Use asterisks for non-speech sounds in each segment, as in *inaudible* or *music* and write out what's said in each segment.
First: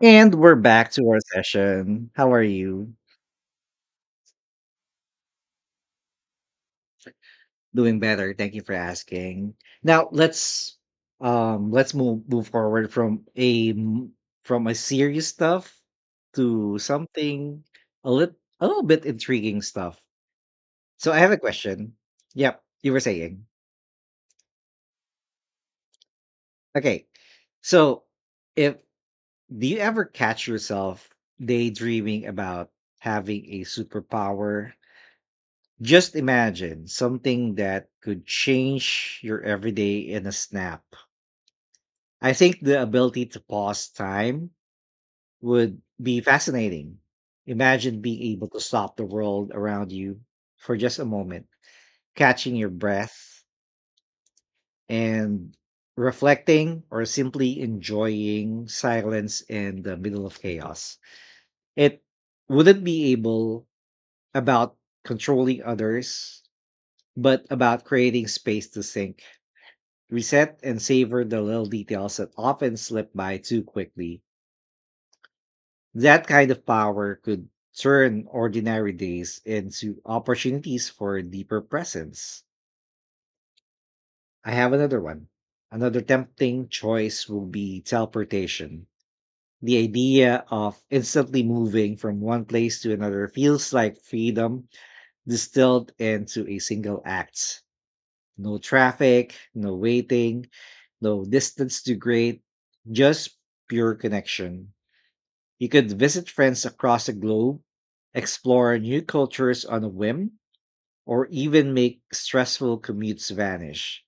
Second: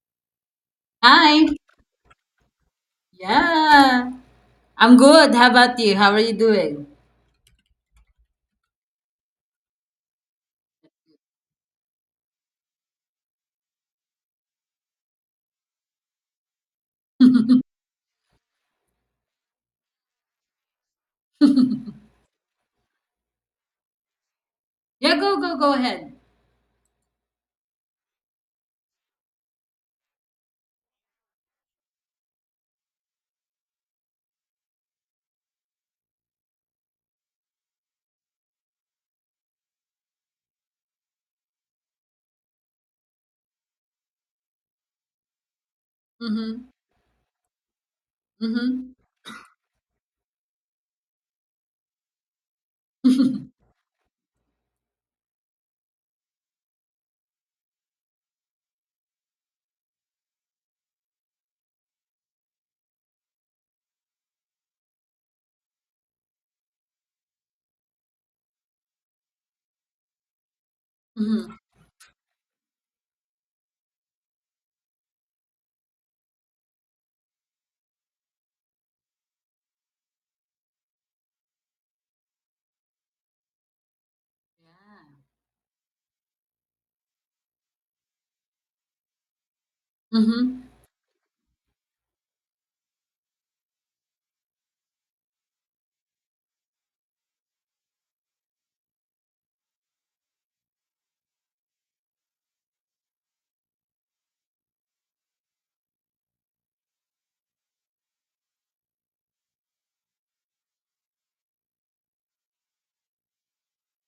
And we're back to our Hi. session. How are you? Yeah. I'm good. How about you? How are you doing? Doing better, thank you for asking. Now let's move forward from from a serious stuff to something a little a little bit intriguing stuff. So I have a question. Yep, you were saying. Yeah, go ahead. Okay. So if do you ever catch yourself daydreaming about having a superpower? Just imagine something that could change your everyday in a snap. I think the ability to pause time would be Mm-hmm. fascinating. Imagine being able to Mm-hmm. stop the world around you for just a moment, catching your breath *laughs* and reflecting or simply enjoying silence in the middle of chaos. It wouldn't be able about controlling others, but about creating space to think, reset, and savor the Mm-hmm. little details that often slip by too quickly. That kind of power could turn ordinary days into opportunities for deeper presence. I have another one. Another tempting choice will be teleportation. The idea Mm-hmm. of instantly moving from one place to another feels like freedom distilled into a single act. No traffic, no waiting, no distance to great, just pure connection. You could visit friends across the globe, explore new cultures on a whim, or even make stressful commutes vanish.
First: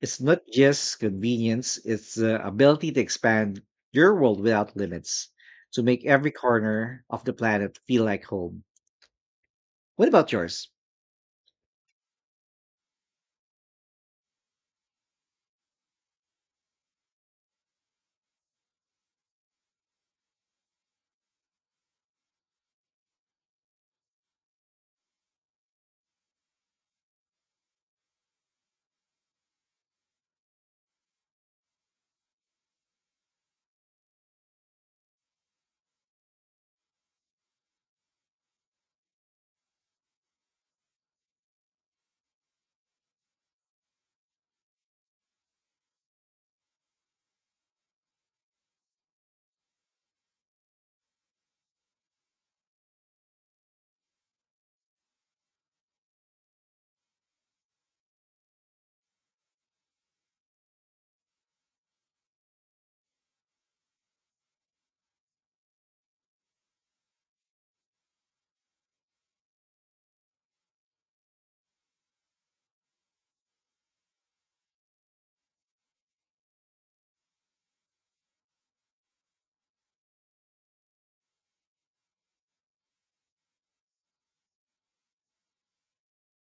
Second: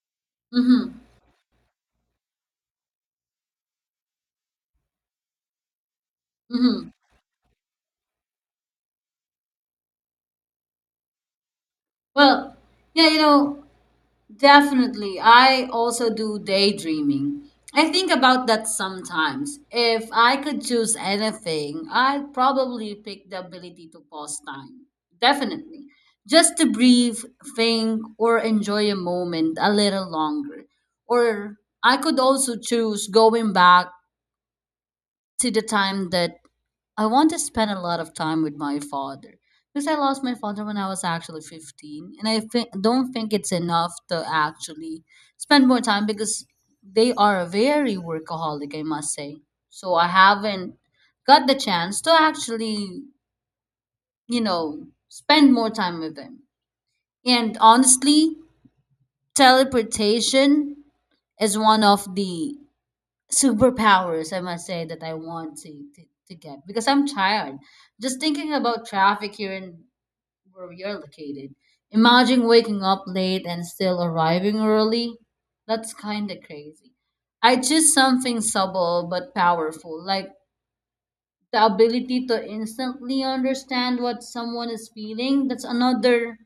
It's not Mm-hmm. just convenience, it's the ability to expand your world without limits, to make every Mm-hmm. corner of the planet feel like home. What about yours? Well, yeah, you know, Definitely. I also do daydreaming. I think about that sometimes. If I could choose anything, I'd probably pick the ability to pause time. Definitely. Just to breathe, think, or enjoy a moment a little longer. Or I could also choose going back to the time that I want to spend a lot of time with my father because I lost my father when I was actually 15, and I think don't think it's enough to actually spend more time because they are very workaholic, I must say. So I haven't got the chance to actually, spend more time with them. And honestly, teleportation is one of the superpowers, I must say, that I want to to get, because I'm tired just thinking about traffic here in where we are located. Imagine waking up late and still arriving early. That's kind of crazy. I choose something subtle but powerful, like the ability to instantly understand what someone is feeling. That's another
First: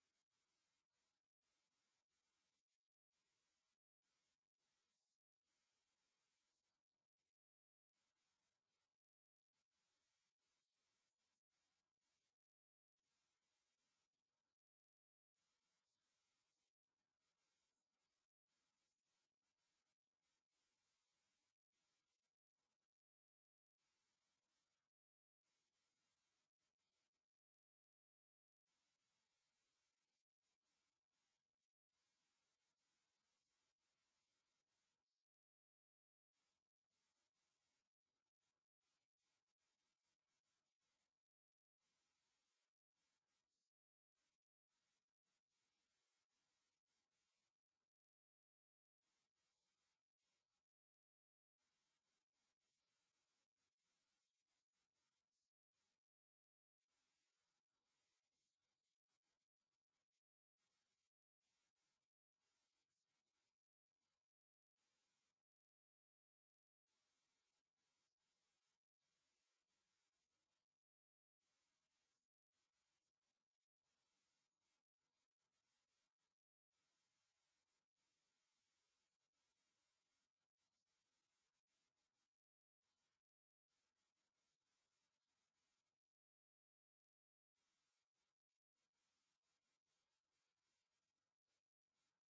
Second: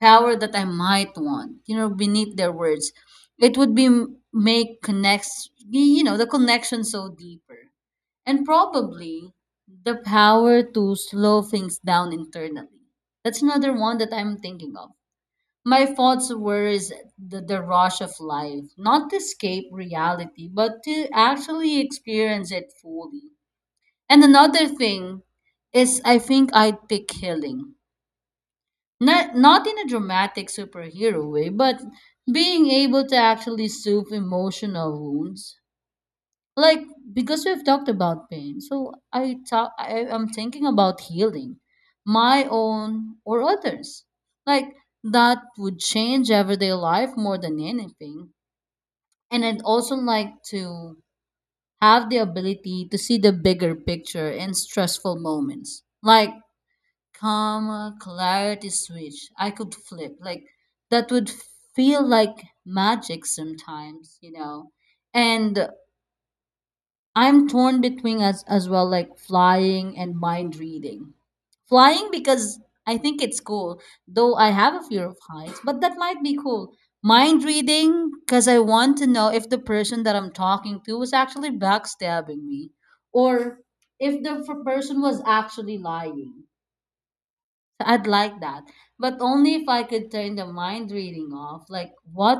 power that I might want, you know, beneath their words. It would be make connects, you know, the connection so deeper. And probably the power to slow things down internally. That's another one that I'm thinking of. My thoughts were is the rush of life, not to escape reality, but to actually experience it fully. And another thing is I think I'd pick healing, not in a dramatic superhero way, but being able to actually soothe emotional wounds. Like, because we've talked about pain, so I talk. I'm thinking about healing, my own or others. Like that would change everyday life more than anything. And I'd also like to have the ability to see the bigger picture in stressful moments. Like, calm clarity switch I could flip. Like that would feel like magic sometimes, you know. And I'm torn between as well, like flying and mind reading. Flying because I think it's cool, though I have a fear of heights, but that might be cool. Mind reading because I want to know if the person that I'm talking to was actually backstabbing me, or if the person was actually lying. So I'd like that, but only if I could turn the mind reading off. Like, what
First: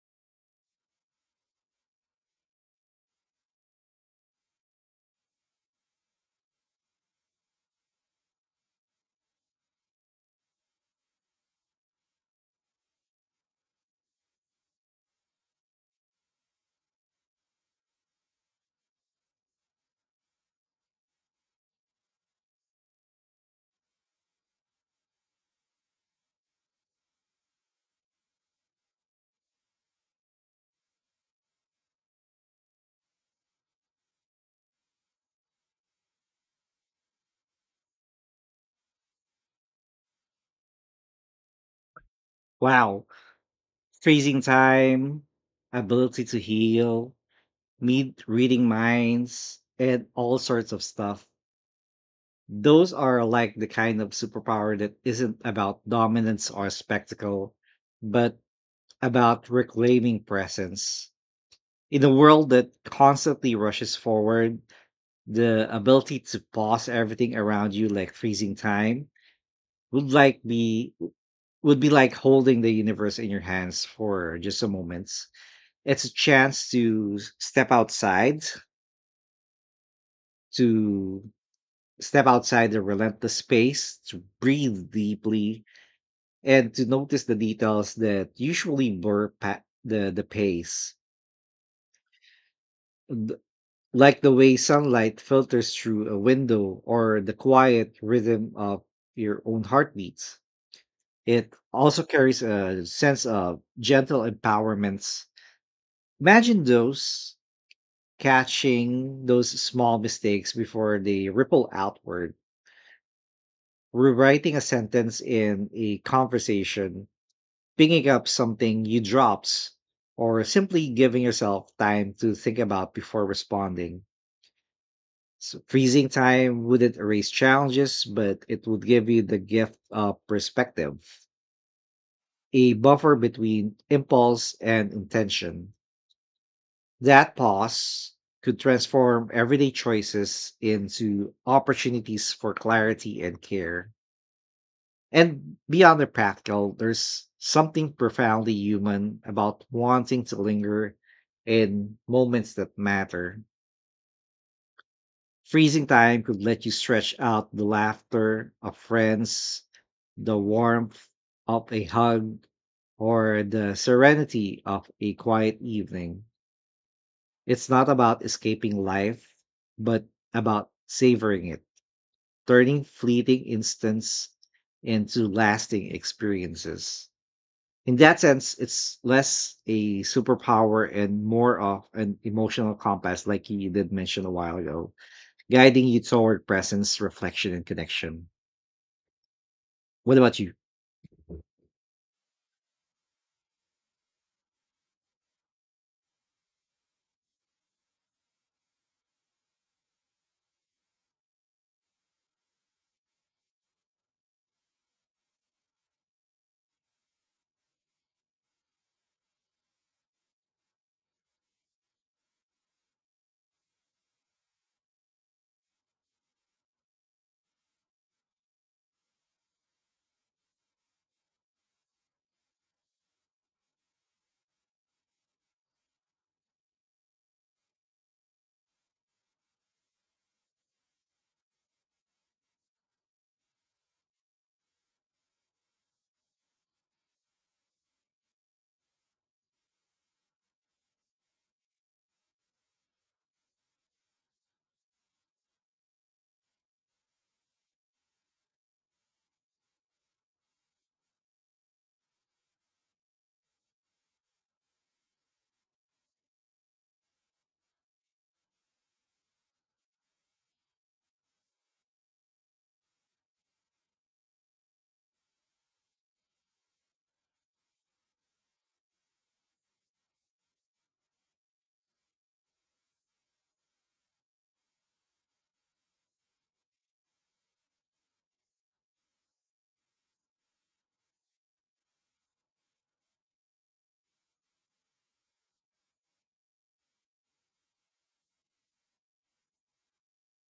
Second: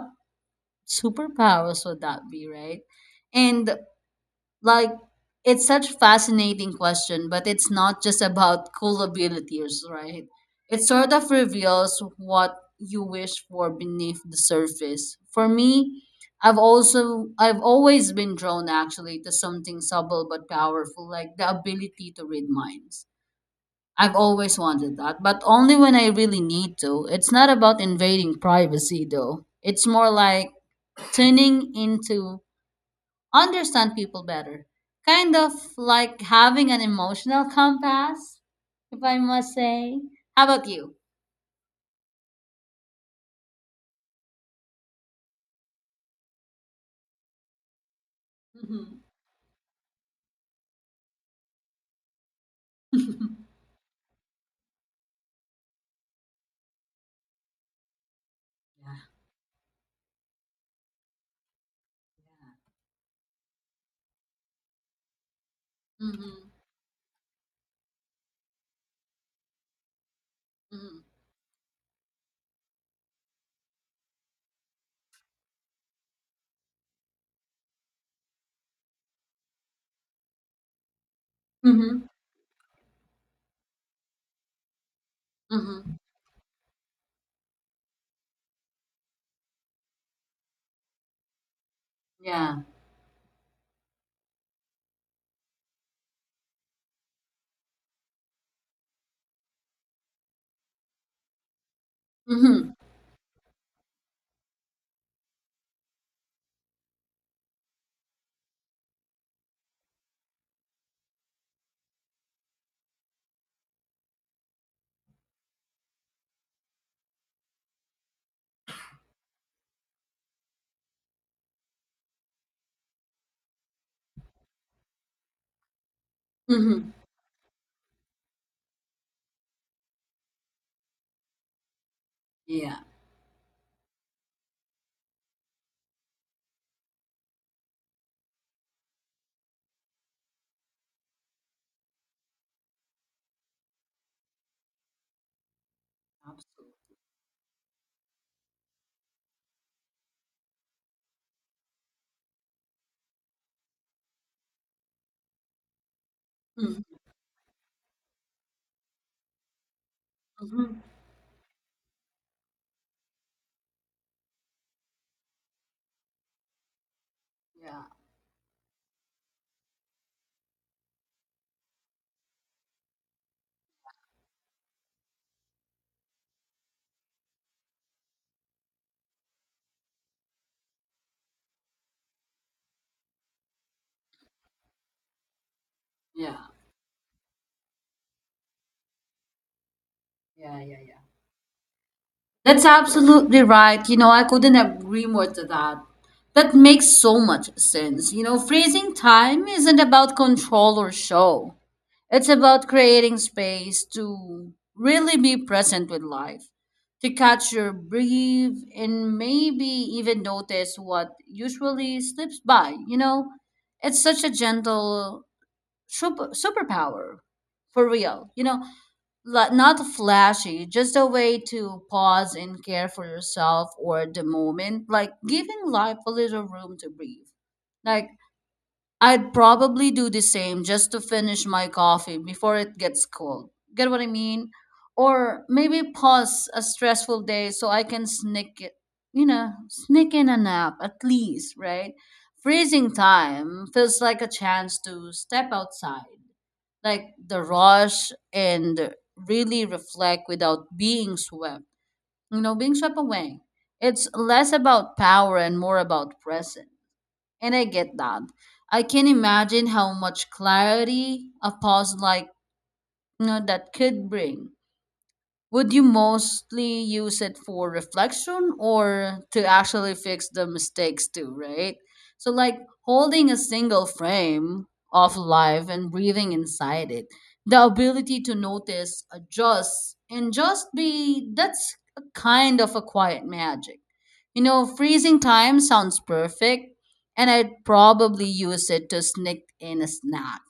superpowers would that be, right? And like, it's such fascinating question, but it's not just about cool abilities, right? It sort of reveals what you wish for beneath the surface. For me, I've always been drawn actually to something subtle but powerful, like the ability to read minds. I've always wanted that, but only when I really need to. It's not about invading privacy, though. It's more like tuning in to understand people better. Kind of like having an emotional compass, if I must say. How about you? Wow, freezing time, ability to heal, meet reading Mm-hmm. minds, and all sorts of stuff. Those are like the kind of superpower that isn't about dominance or spectacle, but Yeah. about reclaiming presence. In a world that constantly rushes forward, the ability to Mm-hmm. pause everything around you like freezing time would like be Mm-hmm. would be like holding the universe in your hands for just a moment. It's a chance to step outside, to Mm-hmm. step outside the relentless space to breathe deeply Mm-hmm. and to notice the details that usually blur the pace. Yeah. Th- Like the way sunlight filters through a window or the quiet rhythm of your own heartbeats. It also carries Mm-hmm. a sense of gentle empowerments. Imagine those catching those small mistakes before they ripple outward, rewriting a sentence in a conversation, picking up something you dropped, or simply giving yourself time to think about before responding. So freezing time Mm-hmm. wouldn't erase challenges, but it would give you the gift of perspective, a Yeah. buffer between impulse and intention. That pause could transform everyday choices into opportunities for clarity and care. And beyond the practical, Absolutely. there's something profoundly human about wanting to linger in moments that matter. Freezing time could let you Mm-hmm. stretch out the laughter of friends, the Mm-hmm. warmth of a hug, or the serenity of a quiet evening. It's Yeah. not about escaping life, but about savoring it, turning fleeting instants into lasting experiences. In that sense, it's less a superpower and more of an emotional compass, like you did mention a while ago, guiding you Yeah. toward presence, reflection, and connection. What about you? Yeah. That's absolutely right. You know, I couldn't agree more to that. That makes so much sense. You know, freezing time isn't about control or show, it's about creating space to really be present with life, to catch your breath, and maybe even notice what usually slips by. You know, it's such a gentle superpower for real. You know, like not flashy, just a way to pause and care for yourself or the moment, like giving life a little room to breathe. Like, I'd probably do the same just to finish my coffee before it gets cold. Get what I mean? Or maybe pause a stressful day so I can sneak it, sneak in a nap at least, right? Freezing time feels like a chance to step outside like the rush and really reflect without being swept. You know, being swept away. It's less about power and more about present. And I get that. I can imagine how much clarity a pause like, that could bring. Would you mostly use it for reflection or to actually fix the mistakes too, right? So, like holding a single frame of life and breathing inside it, the ability to notice, adjust, and just be, that's a kind of a quiet magic. You know, freezing time sounds perfect, and I'd probably use it to sneak in a snack.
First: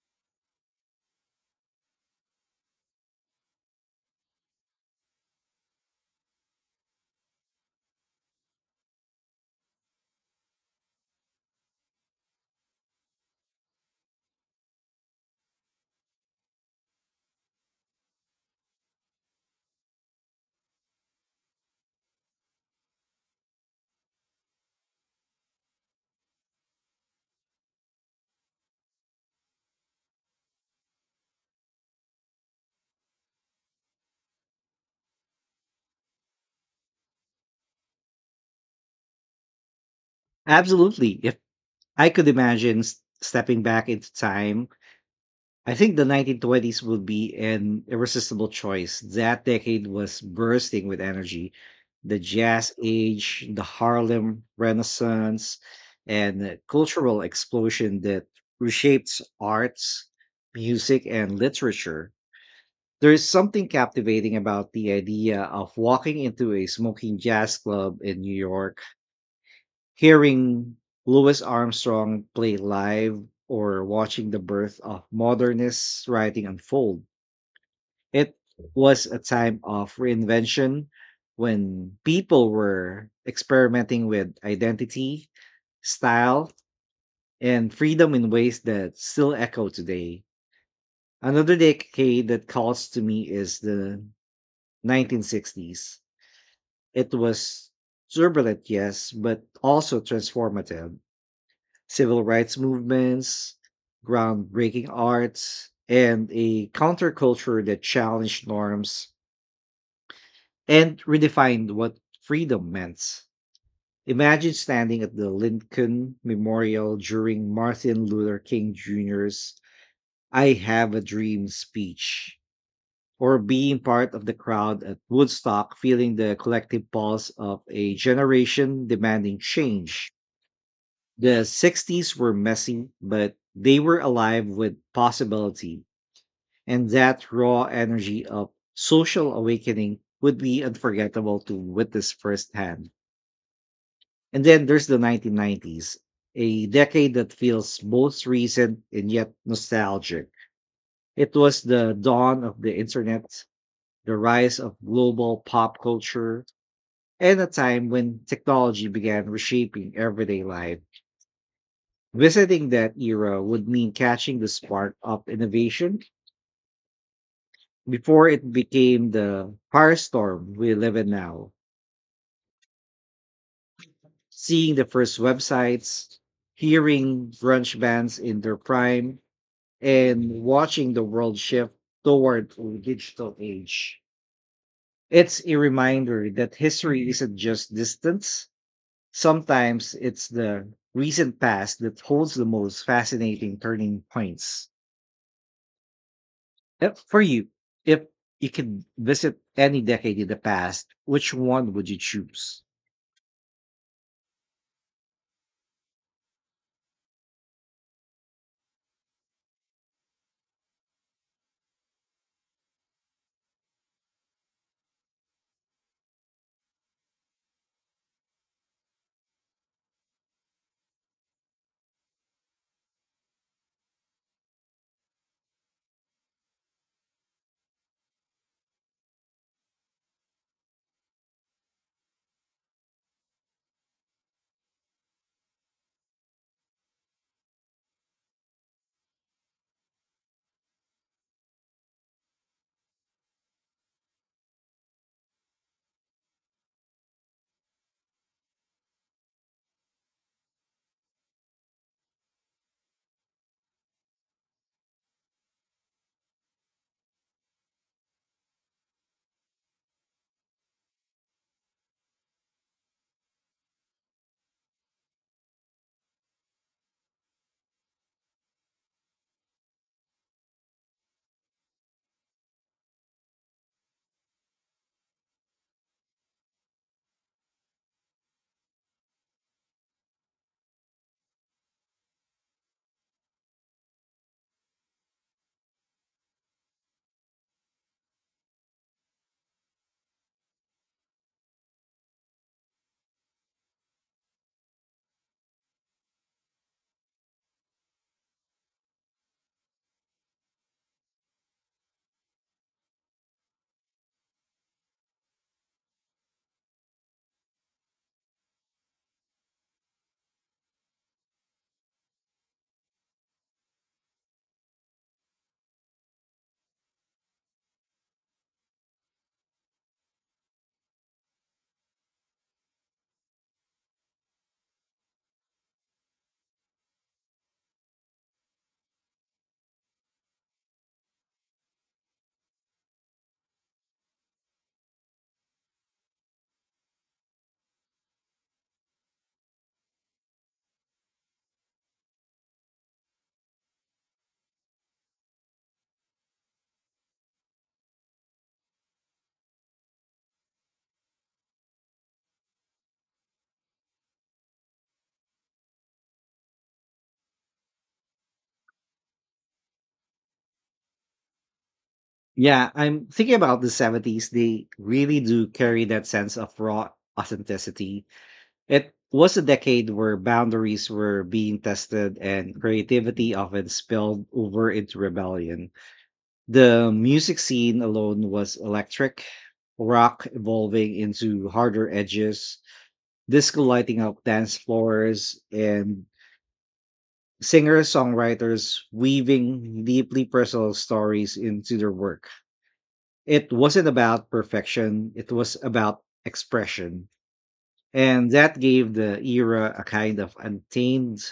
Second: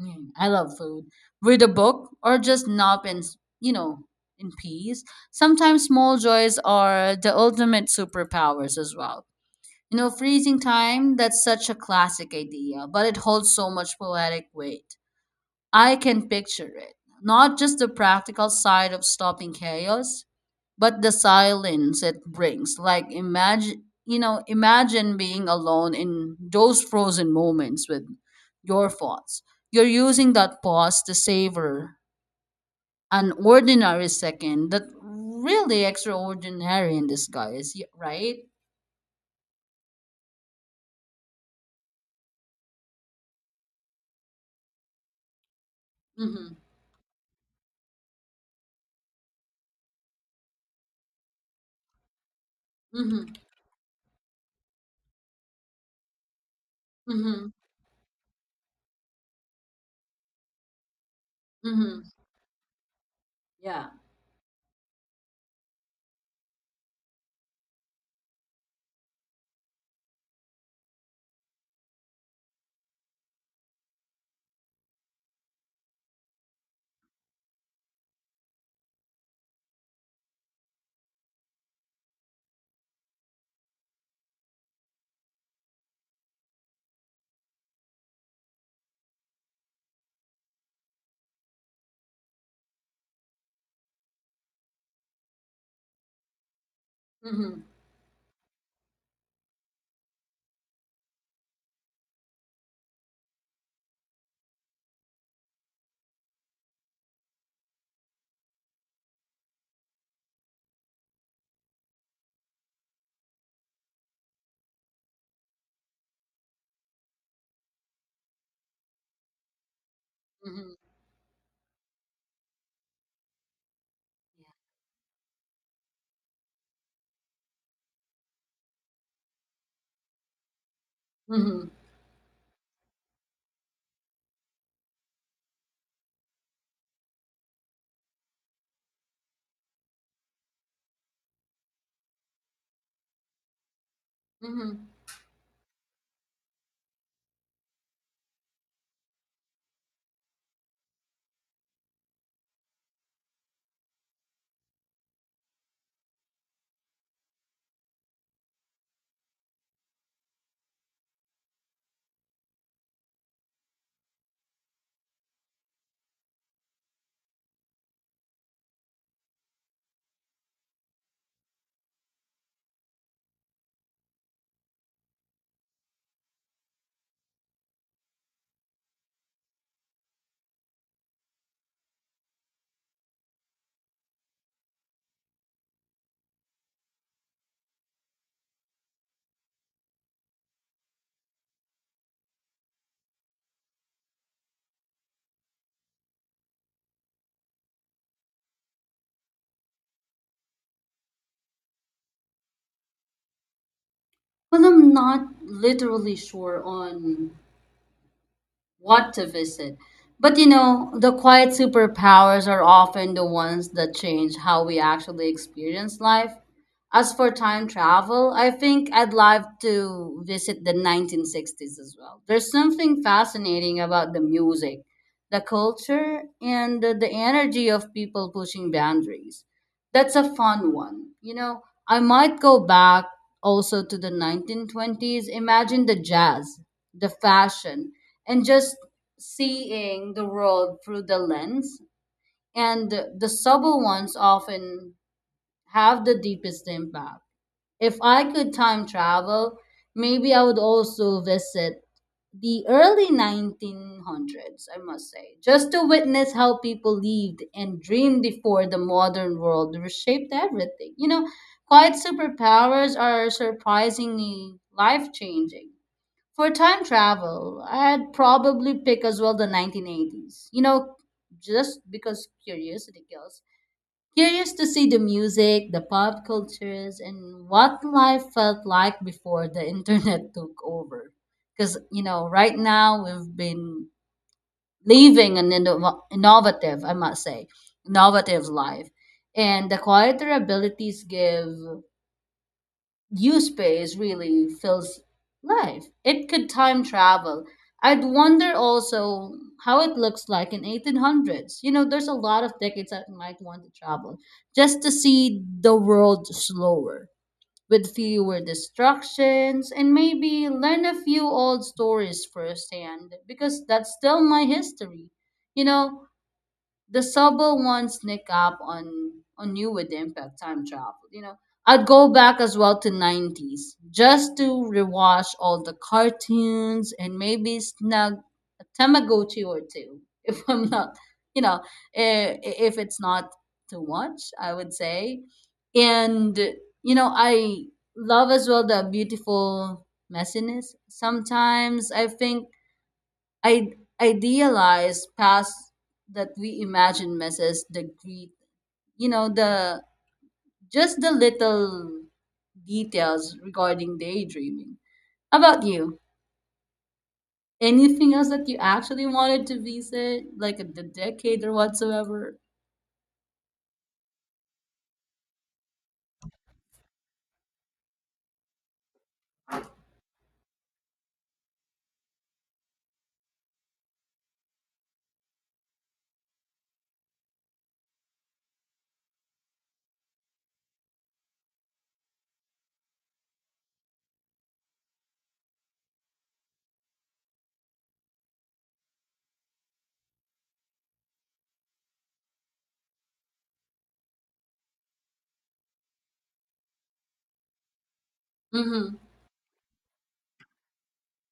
Mm, I love food. Read a book or just nap in, you know, in peace. Sometimes small joys are the ultimate superpowers as well. You know, freezing time, that's such a classic idea, but it holds so much poetic weight. I can picture it. Not just the practical side of stopping chaos, but the silence it brings. Like, imagine you know imagine being alone in those frozen moments with your thoughts, you're using that pause to savor an ordinary second that really extraordinary in disguise, right? Absolutely. If I could imagine stepping back into time, I think the Mhm. 1920s will be an irresistible choice. That decade was bursting with energy. The jazz Mhm. age, the Harlem Renaissance, and the cultural Mhm. explosion that reshaped arts, music, and literature. Mhm. There is something Yeah. captivating about the idea of walking into a smoking jazz club in New York, hearing Louis Armstrong play live or watching the birth of modernist writing unfold. It was a time of reinvention when people were experimenting with identity, style, and freedom in ways that still echo today. Another decade that calls to me is the 1960s. It Mhm. was turbulent, yes, but also transformative. Civil rights movements, groundbreaking arts, and a counterculture that challenged norms and redefined what freedom meant. Imagine standing at the Lincoln Memorial during Martin Luther King Jr.'s I Mhm. Have a Dream speech, or being part of the crowd at Woodstock, feeling the collective pulse of a generation demanding change. The Mhm. 60s were messy, but they were alive with possibility, and that raw energy of social awakening would be unforgettable to witness firsthand. And then there's Mhm. the 1990s, a decade that feels both recent and yet nostalgic. It was the dawn of the internet, the rise of global pop culture, and a time when technology began reshaping everyday life. Visiting that era would mean catching the spark of innovation before it became the firestorm we live in now. Seeing the first websites, hearing grunge bands in their prime, and watching the world shift toward a digital age. It's a reminder that history isn't just distance. Sometimes it's the recent past that holds the most fascinating turning points. For you, if you could visit any decade in the past, which one would you choose? Well, I'm not literally sure on what to visit. But you know, the quiet superpowers are often the ones that change how we actually experience life. As for time travel, I think I'd love to visit the 1960s as well. There's something fascinating about the music, the culture, and the energy of people pushing boundaries. That's a fun one. You know, I might go back also to the 1920s. Imagine the jazz, the fashion, and just seeing the world through the lens. And the subtle ones often have the deepest impact. If I could time travel, maybe I would also visit the early 1900s, I must say, just to witness how people lived and dreamed before the modern world reshaped everything. You know, quiet superpowers are surprisingly life changing. For time travel, I'd probably pick as well the 1980s. You know, just because curiosity kills. Curious to see the music, the pop cultures, and what life felt like before the *laughs* internet took over. Because, you know, right now we've been living an innovative, I must say, innovative life. And the quieter abilities give you space really fills life. It could time travel. I'd wonder also how it looks like in 1800s. You know, there's a lot of decades I might want to travel just to see the world slower with fewer distractions and maybe learn a few old stories firsthand because that's still my history. You know, the Sabo one sneak up on you with the impact time travel. You know, I'd go back as well to nineties just to rewatch all the cartoons and maybe snag a Tamagotchi or two *laughs* if I'm not, you know, if it's not too much, I would say. And you know, I love as well the beautiful messiness. Sometimes I think I idealize past that we imagine misses the greet, you know, the just the little details regarding daydreaming. How about you? Anything else that you actually wanted to visit, like the decade or whatsoever? Yeah, I'm thinking about the 70s. They really do carry that sense of raw authenticity. It was a decade where boundaries were being tested and creativity often spilled over into rebellion. The music scene alone was electric, rock evolving into harder edges, disco lighting up dance floors, and singers, songwriters weaving deeply personal stories into their work. It wasn't about perfection, it was about expression. And that gave Mm-hmm. the era a kind of untamed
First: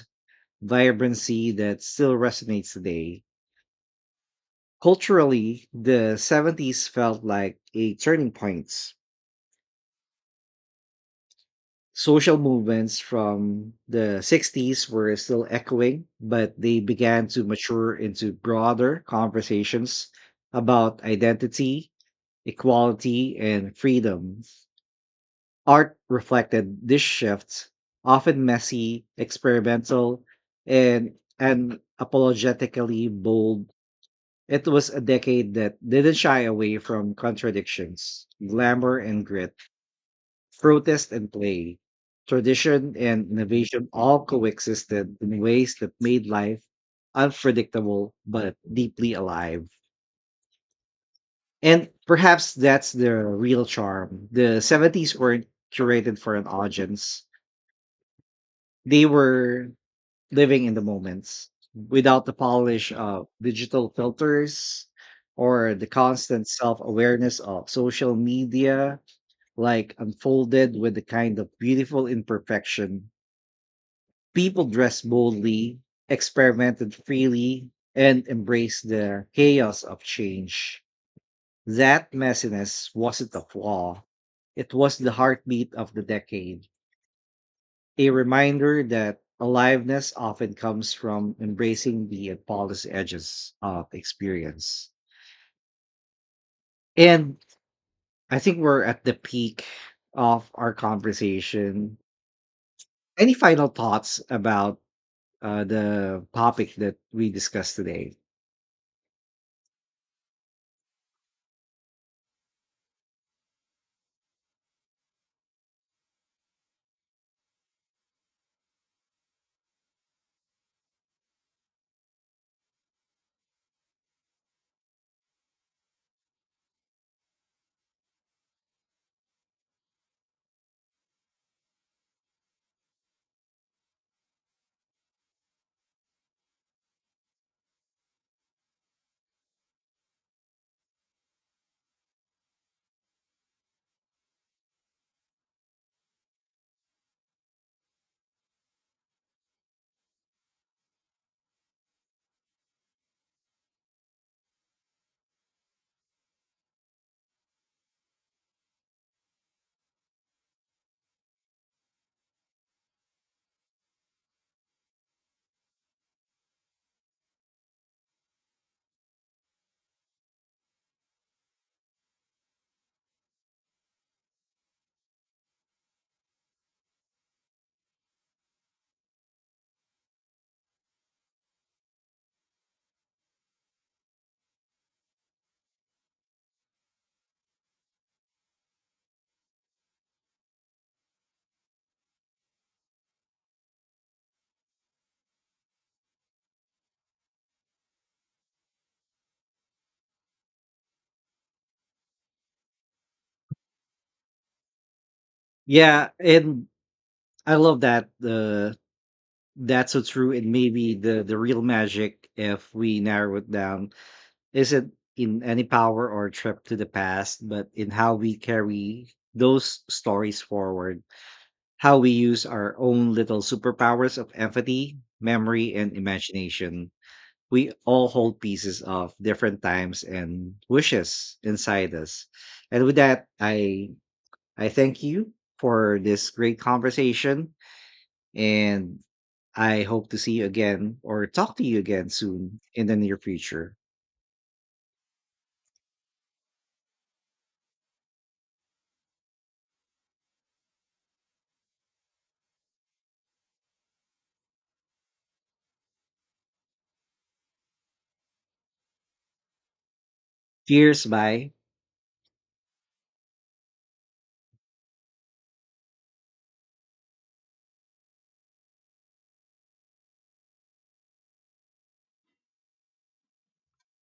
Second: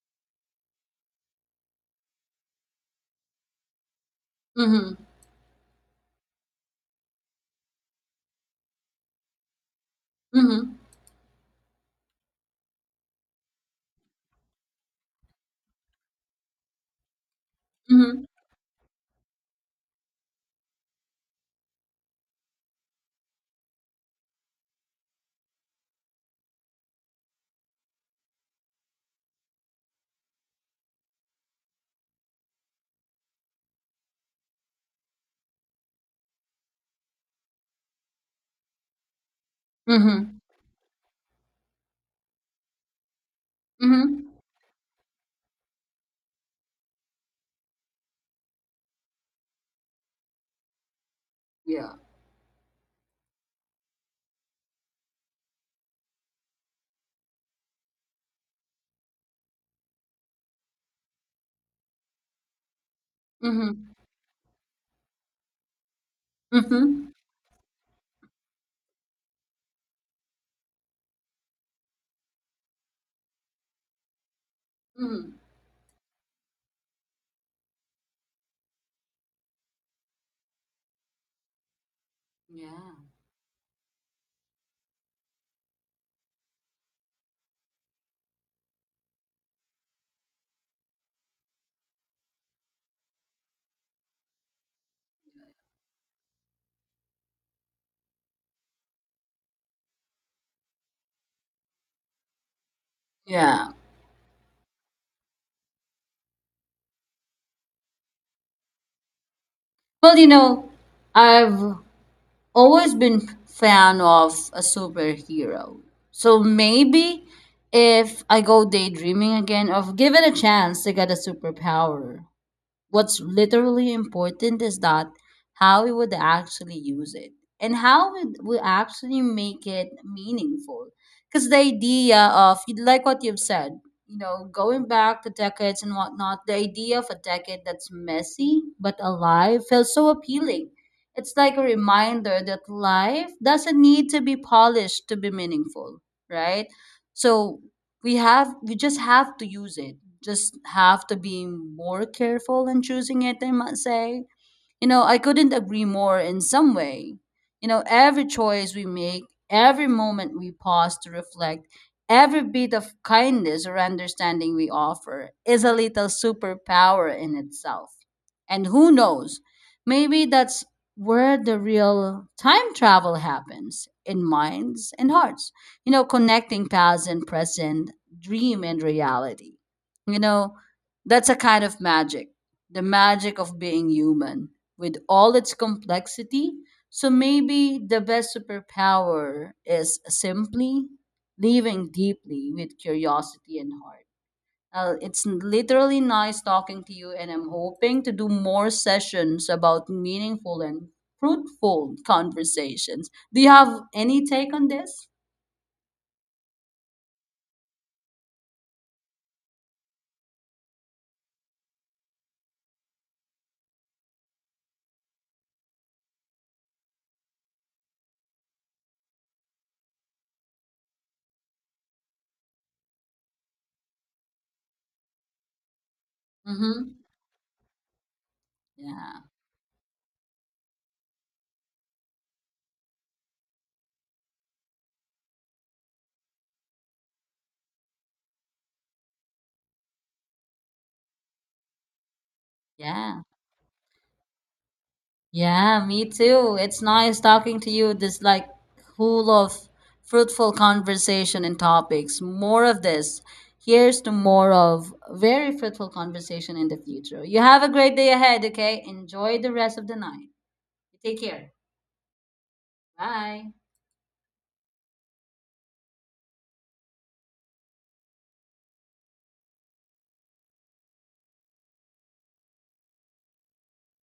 vibrancy that still resonates today. Mm-hmm. Culturally, the 70s felt like a turning point. Mm-hmm. Social movements from the 60s were still echoing, but they began to mature Mm-hmm. into broader conversations about identity, equality, and freedom. Art reflected this shift, often messy, experimental, and and apologetically bold. It was a decade that didn't shy away from contradictions, glamour, and grit, Mm-hmm. protest and play, tradition and innovation all Mm-hmm. coexisted in ways that made life unpredictable but deeply alive. And Yeah. perhaps that's the real charm. The 70s weren't curated for an audience, they were living in the moments without the polish of digital Mm-hmm. filters or the constant self Mm-hmm. awareness of social media, like unfolded with the kind of beautiful imperfection. People dressed Mm-hmm. boldly, experimented freely, and embraced the chaos of change. That messiness Yeah. wasn't a flaw, it was the heartbeat of the decade, a reminder that aliveness often comes from embracing the polished edges of experience. And I think we're at the peak of our conversation. Any final Yeah. thoughts about the topic that we discussed today? Well, you know, I've always been fan of a superhero. So maybe if I go daydreaming again or give it a chance to get a superpower. What's literally important is that how we would actually use it and how would we actually make it meaningful. Because the idea of, like what you've said, you know, going back to decades and whatnot, the idea of a decade that's messy but alive feels so appealing. It's like a reminder that life doesn't need to be polished to be meaningful, right? So we just have to use it, just have to be more careful in choosing it, I must say. You know, I couldn't agree more in some way. You know, every choice we make, every moment we pause to reflect, every bit of kindness or understanding we offer is a little superpower in itself. And who knows, maybe that's where the real time travel happens, in minds and hearts, you know, connecting past and present, dream and reality. You know, that's a kind of magic, the magic of being human with all its complexity. So maybe the best superpower is simply living deeply with curiosity and heart. It's literally nice talking to you, and I'm hoping to do more sessions about meaningful and fruitful conversations. Do you have any take on this? Yeah, and I love that. That's so true. And maybe the real magic, if we narrow it down, isn't in any power or trip to the past, but in how we carry those stories forward. How we use our own little superpowers of empathy, memory, and imagination. Mm-hmm. We all hold pieces of Yeah. different times and wishes inside us. And with that, I thank you for this great conversation and I hope to see you again or talk to you again soon in the near Yeah. future. Yeah, me too. It's nice talking to you. This like full of fruitful conversation and topics. More of this. Here's to more of very fruitful conversation in the future. You have a great day ahead, okay? Enjoy the rest of the night. Cheers, Take care. bye. Bye.